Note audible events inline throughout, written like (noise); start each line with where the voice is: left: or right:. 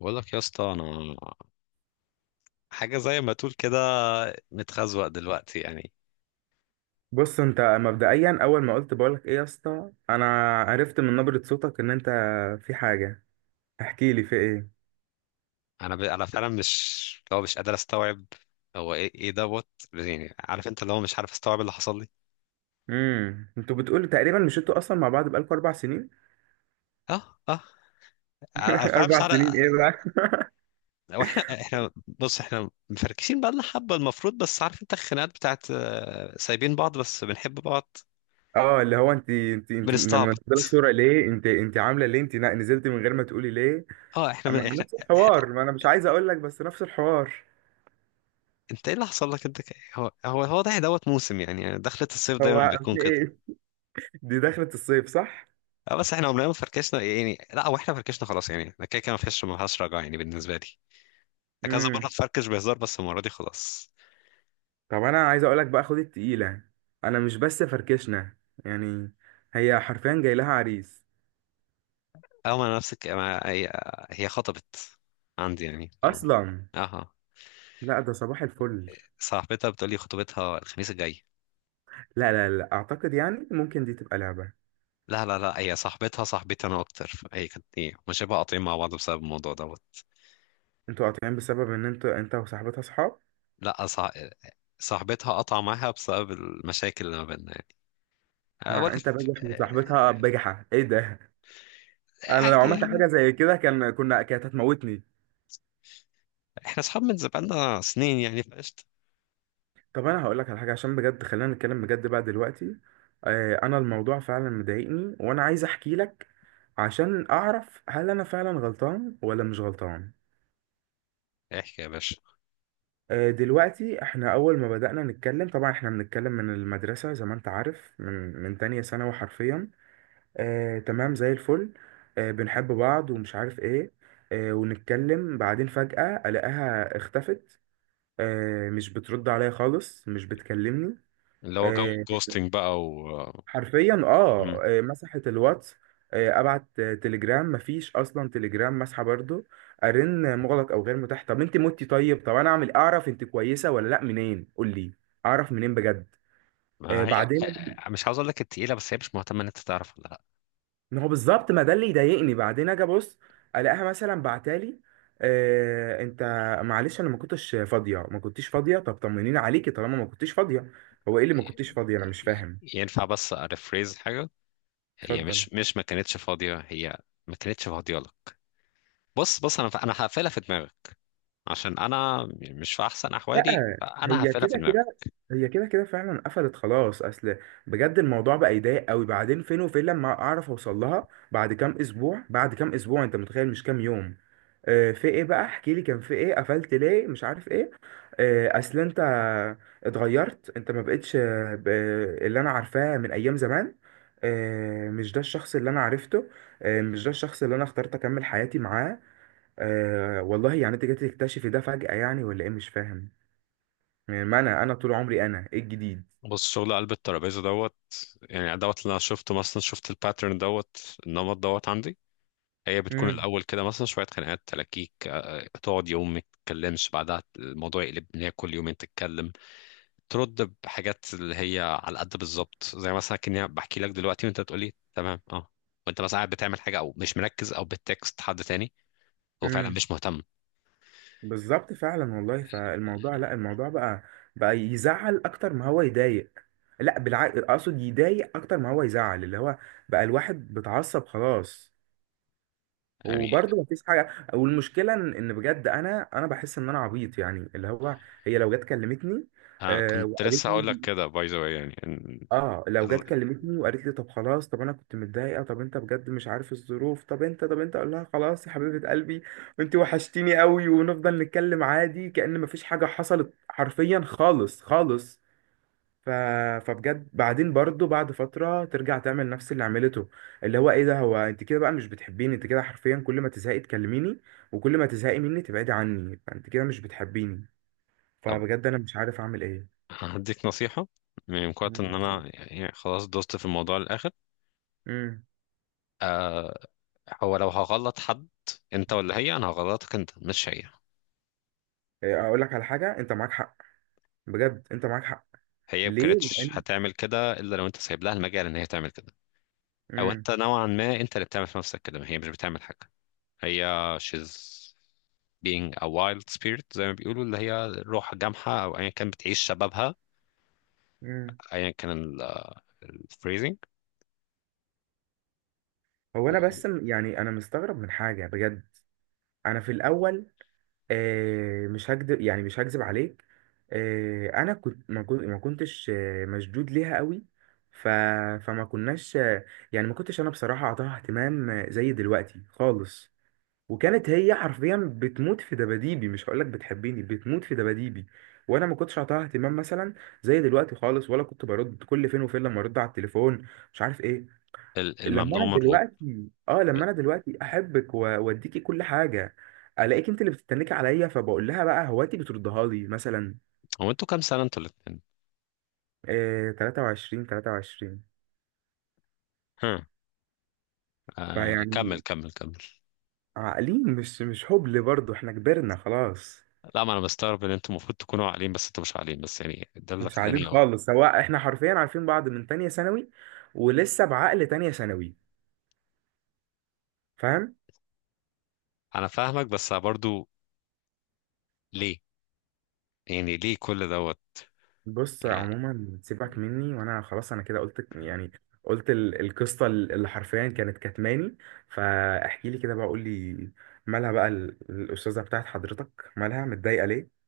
left: بقول لك يا اسطى، انا حاجه زي ما تقول كده متخزوق دلوقتي يعني.
right: بص انت مبدئيا اول ما قلت بقولك ايه يا اسطى انا، عرفت من نبرة صوتك ان انت في حاجة. احكي لي في ايه؟
left: انا فعلا مش، لو مش قادر استوعب، هو ايه دوت. يعني عارف انت، اللي هو مش عارف استوعب اللي حصل لي.
right: انتوا بتقولوا تقريبا، مش انتوا اصلا مع بعض بقالكوا 4 سنين؟
left: اه اه،
right: (laughs)
left: انا فعلا مش
right: اربع
left: عارف.
right: سنين ايه بقى؟
left: واحنا بص، احنا مفركشين بقى لنا حبه المفروض، بس عارف انت الخناقات بتاعت، سايبين بعض بس بنحب بعض.
right: اه، اللي هو انت لما تنزلي
left: بنستعبط.
right: صورة ليه؟ انت عاملة ليه؟ انت نزلت من غير ما تقولي ليه؟
left: اه احنا من...
right: اما
left: احنا
right: نفس الحوار، ما انا مش عايز اقول لك، بس نفس الحوار.
left: انت ايه اللي حصل لك، هو ده دوت موسم، يعني دخلة الصيف دايما
right: هو
left: بيكون
right: في
left: كده.
right: ايه؟ (laughs) دي دخلة الصيف، صح؟
left: اه، بس احنا عمرنا ما فركشنا يعني. لا هو احنا فركشنا خلاص يعني، انا كده كده ما فيش، ما فيهاش رجعه يعني بالنسبه لي. انا كذا مره
right: امم.
left: اتفركش بهزار، بس المره دي خلاص.
right: طب انا عايز اقولك بقى، خد التقيلة. انا مش بس فركشنا يعني، هي حرفيا جاي لها عريس
left: اه، ما انا نفسك. ما هي هي خطبت عندي يعني، اه.
right: اصلا.
left: اها،
right: لا، ده صباح الفل.
left: صاحبتها بتقولي خطوبتها الخميس الجاي.
right: لا، لا، لا، اعتقد يعني ممكن دي تبقى لعبة.
left: لا لا لا، هي صاحبتها صاحبتي انا اكتر، هي كانت ايه، مش شبه قاطعين مع بعض بسبب الموضوع دوت.
right: انتوا قاطعين بسبب ان انتوا انت وصاحبتها صحاب؟
left: لا، صاحبتها قطع معاها بسبب المشاكل اللي ما بيننا يعني. أه، ولا
right: ما انت
left: في...
right: بجح وصاحبتها
left: أه،
right: بجحة، ايه ده؟ انا لو
left: عادي
right: عملت حاجة
left: يعني.
right: زي كده كانت هتموتني.
left: احنا اصحاب من زمان سنين يعني، فقشطة.
right: طب انا هقول لك على حاجه، عشان بجد خلينا نتكلم بجد بقى دلوقتي. انا الموضوع فعلا مضايقني وانا عايز احكي لك، عشان اعرف هل انا فعلا غلطان ولا مش غلطان.
left: احكي يا باشا.
right: دلوقتي احنا اول ما بدأنا نتكلم، طبعا احنا بنتكلم من المدرسه زي ما انت عارف، من تانية ثانوي حرفيا. تمام زي الفل. بنحب بعض ومش عارف ايه. ونتكلم، بعدين فجأة الاقيها اختفت. مش بترد عليا خالص، مش بتكلمني.
left: اللي هو جو
right: آه،
left: الجوستنج بقى و...
right: حرفيا،
left: مم.
right: مسحت الواتس. ابعت تليجرام، مفيش اصلا، تليجرام مسحه برضو. ارن مغلق او غير متاح. طب انت متي؟ طيب، طب انا اعمل، اعرف انت كويسه ولا لا منين؟ قول لي اعرف منين بجد.
left: ما هي،
right: بعدين،
left: مش عاوز اقول لك التقيله، بس هي مش مهتمه ان انت تعرف ولا لا.
right: ما هو بالظبط، ما ده اللي يضايقني. بعدين اجي ابص الاقيها مثلا بعتالي انت معلش انا ما كنتش فاضيه، ما كنتيش فاضيه. طب طمنيني عليكي طالما ما كنتيش فاضيه. هو ايه اللي ما كنتيش فاضيه؟ انا مش فاهم.
left: ينفع بس اريفريز حاجه؟ هي مش
right: اتفضل.
left: مش ما كانتش فاضيه، هي ما كانتش فاضيه لك. بص بص، انا هقفلها في دماغك، عشان انا مش في احسن احوالي،
right: لا،
left: فانا
right: هي
left: هقفلها في
right: كده كده
left: دماغك.
right: هي كده كده فعلا قفلت خلاص. اصل بجد الموضوع بقى يضايق قوي. بعدين فين وفين لما اعرف اوصل لها، بعد كام اسبوع، بعد كام اسبوع، انت متخيل، مش كام يوم؟ في ايه بقى؟ احكي لي كان في ايه، قفلت ليه مش عارف ايه. اصل انت اتغيرت، انت ما بقتش اللي انا عارفاه من ايام زمان. مش ده الشخص اللي انا عرفته. مش ده الشخص اللي انا اخترت اكمل حياتي معاه. والله يعني انت جيت تكتشفي ده فجأة يعني ولا ايه؟ مش فاهم. يعني ما انا طول عمري، انا ايه الجديد؟
left: بص، شغل قلب الترابيزه دوت. يعني دوت اللي انا شفته، مثلا شفت الباترن دوت، النمط دوت عندي. هي بتكون
right: امم.
left: الأول كده، مثلا شوية خناقات تلاكيك، تقعد يوم ما تتكلمش، بعدها الموضوع يقلب إن هي كل يومين تتكلم، ترد بحاجات اللي هي على قد، بالظبط زي مثلا كأني بحكي لك دلوقتي وأنت بتقولي تمام. وأنت مثلا قاعد بتعمل حاجة، أو مش مركز، أو بتكست حد تاني، وفعلا
right: امم.
left: مش مهتم.
right: بالظبط فعلا والله. فالموضوع، لا الموضوع بقى يزعل اكتر ما هو يضايق. لا بالعكس، اقصد يضايق اكتر ما هو يزعل. اللي هو بقى الواحد بتعصب خلاص،
left: يعني
right: وبرضه مفيش حاجه. والمشكله ان بجد انا، بحس ان انا عبيط يعني، اللي هو، هي لو جت كلمتني
left: أنا كنت
right: وقالت
left: لسه هقول لك
right: لي،
left: كده باي ذا واي، يعني
right: اه لو
left: ال-
right: جت كلمتني وقالت لي طب خلاص، طب انا كنت متضايقه، طب انت بجد مش عارف الظروف، طب انت اقول لها خلاص يا حبيبه قلبي وانت وحشتيني قوي ونفضل نتكلم عادي كأن مفيش حاجه حصلت حرفيا، خالص خالص. ف... فبجد بعدين برضو، بعد فتره ترجع تعمل نفس اللي عملته، اللي هو ايه ده؟ هو انت كده بقى مش بتحبيني. انت كده حرفيا كل ما تزهقي تكلميني، وكل ما تزهقي مني تبعدي عني، فانت كده مش بتحبيني.
left: طب
right: فبجد انا مش عارف اعمل ايه.
left: هديك نصيحة. من قوة
right: مم.
left: إن أنا، يعني خلاص دوست في الموضوع للآخر.
right: امم.
left: هو لو هغلط حد، انت ولا هي، انا هغلطك انت مش هي.
right: إيه، اقول لك على حاجه، انت معاك حق. بجد انت معاك حق.
left: هي ما
right: ليه،
left: كانتش
right: لان.
left: هتعمل كده الا لو انت سايب لها المجال ان هي تعمل كده. او
right: امم.
left: انت نوعا ما، انت اللي بتعمل في نفسك كده، ما هي مش بتعمل حاجه. هي she's being a wild spirit، زي ما بيقولوا، اللي هي روح جامحه او ايا كان، بتعيش شبابها،
right: امم.
left: ايا كان. الفريزنج.
right: هو انا بس يعني انا مستغرب من حاجه بجد. انا في الاول، مش هكدب يعني، مش هكذب عليك. انا كنت ما كنت ما كنتش مشدود ليها قوي. ف فما كناش يعني ما كنتش انا بصراحه اعطاها اهتمام زي دلوقتي خالص. وكانت هي حرفيا بتموت في دباديبي، مش هقولك بتحبني، بتموت في دباديبي. وانا ما كنتش اعطاها اهتمام مثلا زي دلوقتي خالص، ولا كنت برد، كل فين وفين لما ارد على التليفون، مش عارف ايه. لما
left: الممنوع
right: انا
left: مرغوب.
right: دلوقتي احبك واديكي كل حاجه، الاقيك انت اللي بتتنكي عليا، فبقول لها بقى هواتي بتردها لي مثلا.
left: هو انتوا كام سنه، انتوا الاثنين؟
right: إيه، 23، 23.
left: ها. آه، كمل
right: فيعني
left: كمل كمل.
right: عاقلين، مش هبل برضه، احنا كبرنا خلاص.
left: لا، ما انا مستغرب ان انتوا المفروض تكونوا عاقلين، بس انتوا مش عاقلين، بس يعني ده اللي
right: مش عاقلين
left: خلاني.
right: خالص، سواء احنا حرفيا عارفين بعض من تانية ثانوي ولسه بعقل تانية ثانوي، فاهم؟
left: انا فاهمك، بس برضو، ليه؟ يعني ليه كل دوت؟
right: بص
left: يعني،
right: عموما سيبك مني، وانا خلاص انا كده قلت يعني، قلت القصة اللي حرفيا كانت كتماني. فاحكي لي كده بقى، قول لي، مالها بقى الأستاذة بتاعت حضرتك، مالها متضايقة ليه؟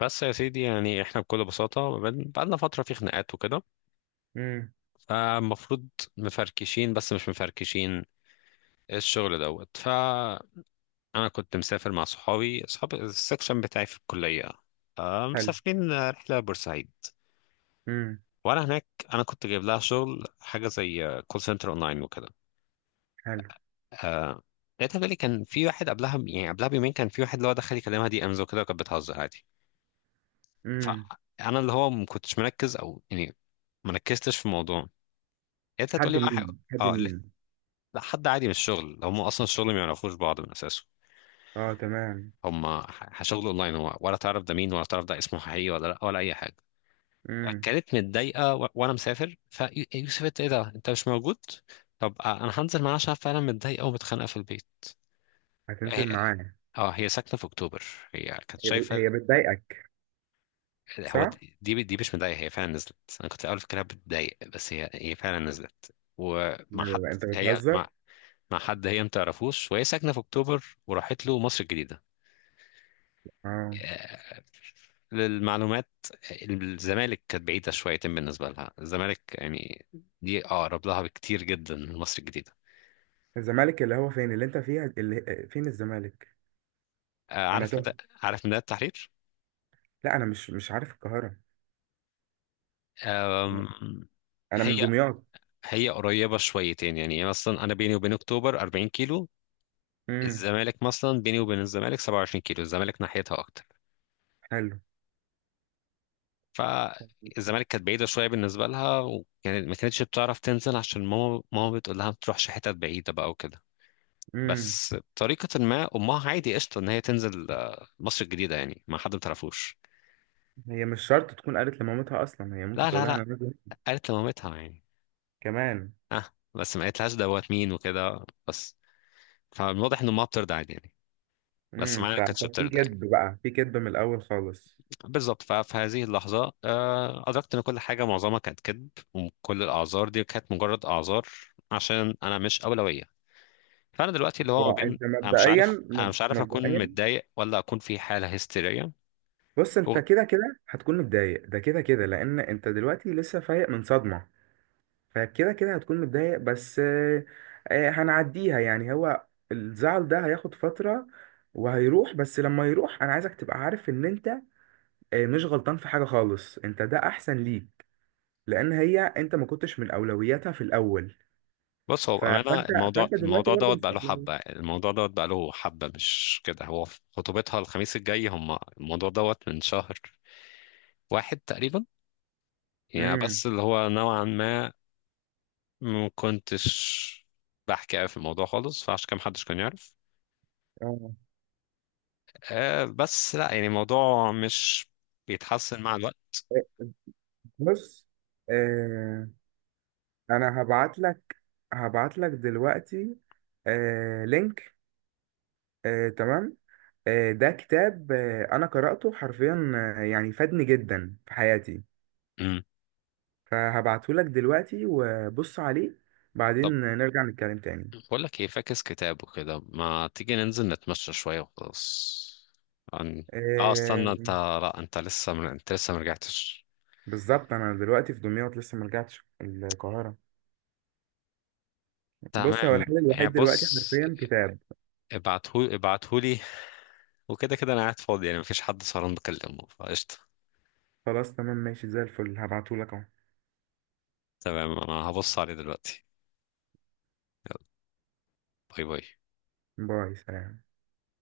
left: بس يا سيدي، يعني احنا بكل بساطة بقالنا فترة في خناقات وكده،
right: امم.
left: فالمفروض مفركشين بس مش مفركشين، الشغل دوت. فأنا كنت مسافر مع صحابي صحاب السكشن بتاعي في الكلية،
right: حلو.
left: مسافرين رحلة بورسعيد.
right: امم.
left: وأنا هناك، أنا كنت جايب لها شغل حاجة زي كول سنتر أونلاين وكده.
right: حلو.
left: آه، لقيتها بتقولي كان في واحد قبلها، يعني قبلها بيومين كان في واحد اللي هو دخل يكلمها دي أمز وكده، وكانت بتهزر عادي.
right: امم.
left: فانا اللي هو ما كنتش مركز، او يعني ما ركزتش في الموضوع. انت
right: حد
left: هتقولي بقى
right: مين؟ حد
left: اه لا،
right: مين؟
left: لا، حد عادي من الشغل، هم اصلا الشغل ما يعرفوش بعض من اساسه.
right: اه تمام.
left: هم شغل اونلاين، هو ولا تعرف ده مين، ولا تعرف ده اسمه حقيقي ولا لا، ولا اي حاجه.
right: امم.
left: كانت متضايقه، وانا مسافر، فيوسف انت ايه ده، انت مش موجود. طب، انا هنزل معاها عشان فعلا متضايقه ومتخانقه في البيت. هي-
right: هتنزل معايا؟
left: اه هي ساكنه في اكتوبر، هي كانت شايفه.
right: هي بتضايقك؟
left: هو
right: صح.
left: دي مش مضايقة، هي فعلا نزلت، انا كنت في الاول فاكرها بتضايق، بس هي فعلا نزلت.
right: لا،
left: ومع
right: لا،
left: حد،
right: لا، انت
left: هي مع
right: بتهزر.
left: مع حد هي ما تعرفوش، وهي ساكنة في اكتوبر، وراحت له مصر الجديدة.
right: اه.
left: آه، للمعلومات، الزمالك كانت بعيدة شويتين بالنسبة لها، الزمالك يعني دي اقرب لها بكتير جدا من مصر الجديدة.
right: الزمالك اللي هو فين اللي انت فيها؟ اللي فين الزمالك؟
left: آه،
right: انا
left: عارف مدى
right: تهت،
left: عارف مدى التحرير؟
right: لا انا مش عارف القاهره. انا،
left: أم،
right: من
left: هي
right: دمياط.
left: هي قريبة شويتين يعني، مثلا أنا بيني وبين أكتوبر 40 كيلو،
right: امم.
left: الزمالك مثلا بيني وبين الزمالك 27 كيلو، الزمالك ناحيتها اكتر.
right: حلو.
left: فالزمالك كانت بعيده شويه بالنسبه لها، وكانت ما كانتش بتعرف تنزل عشان ماما بتقول لها ما تروحش حتت بعيده بقى وكده.
right: امم.
left: بس بطريقه ما امها عادي قشطه ان هي تنزل مصر الجديده، يعني مع حد ما تعرفوش.
right: هي مش شرط تكون قالت لمامتها، اصلا هي ممكن
left: لا لا
right: تقولها
left: لا،
right: انا نازل
left: قالت لمامتها يعني.
right: كمان.
left: اه، بس ما قالتلهاش دوت مين وكده بس. فالواضح ان امها بترضى عادي يعني، بس
right: امم.
left: معايا ما كانتش
right: ففي
left: بترضى يعني.
right: كذب بقى، في كذب من الاول خالص.
left: بالظبط. ففي هذه اللحظة أدركت إن كل حاجة معظمها كانت كذب، وكل الأعذار دي كانت مجرد أعذار، عشان أنا مش أولوية. فأنا دلوقتي اللي هو ما بين،
right: وانت
left: أنا مش
right: مبدئيا،
left: عارف أنا مش عارف أكون متضايق ولا أكون في حالة هستيرية.
right: بص انت
left: وغ-
right: كده كده هتكون متضايق، ده كده كده لان انت دلوقتي لسه فايق من صدمه. فكده كده هتكون متضايق بس، هنعديها يعني. هو الزعل ده هياخد فترة وهيروح، بس لما يروح انا عايزك تبقى عارف ان انت مش غلطان في حاجة خالص. انت ده احسن ليك، لان هي، انت ما كنتش من اولوياتها في الاول.
left: بص، هو بأمانة
right: فانت،
left: الموضوع
right: فانت دلوقتي
left: الموضوع
right: برضو
left: دوت
right: مش
left: بقى له
right: مقلقان.
left: حبة، الموضوع دوت بقى له حبة، مش كده، هو في خطوبتها الخميس الجاي، هم الموضوع دوت من شهر واحد تقريبا يعني.
right: امم.
left: بس اللي هو نوعا ما، ما كنتش بحكي أوي في الموضوع خالص، فعشان كده محدش كان يعرف.
right: اه.
left: آه، بس لا يعني الموضوع مش بيتحسن مع الوقت.
right: آه، بص، آه، انا هبعت لك، هبعت لك دلوقتي لينك. تمام. ده كتاب، انا قرأته حرفيا، يعني فادني جدا في حياتي.
left: امم
right: فهبعته لك دلوقتي وبص عليه، بعدين
left: طب،
right: نرجع نتكلم تاني.
left: بقول لك ايه، فاكس كتاب وكده، ما تيجي ننزل نتمشى شوية وخلاص. عن- اه
right: آه،
left: استنى انت، لا انت لسه انت لسه مرجعتش.
right: بالظبط، انا دلوقتي في دمياط لسه ما رجعتش القاهرة. بص هو
left: تمام
right: الحل
left: يعني،
right: الوحيد دلوقتي
left: بص،
right: حرفيا كتاب.
left: ابعتهولي وكده كده انا قاعد فاضي، يعني مفيش حد سهران بكلمه فقشطة.
right: خلاص تمام، ماشي، زي الفل، هبعته لك اهو.
left: تمام، انا هبص عليه دلوقتي. يلا، باي باي.
right: باي، سلام.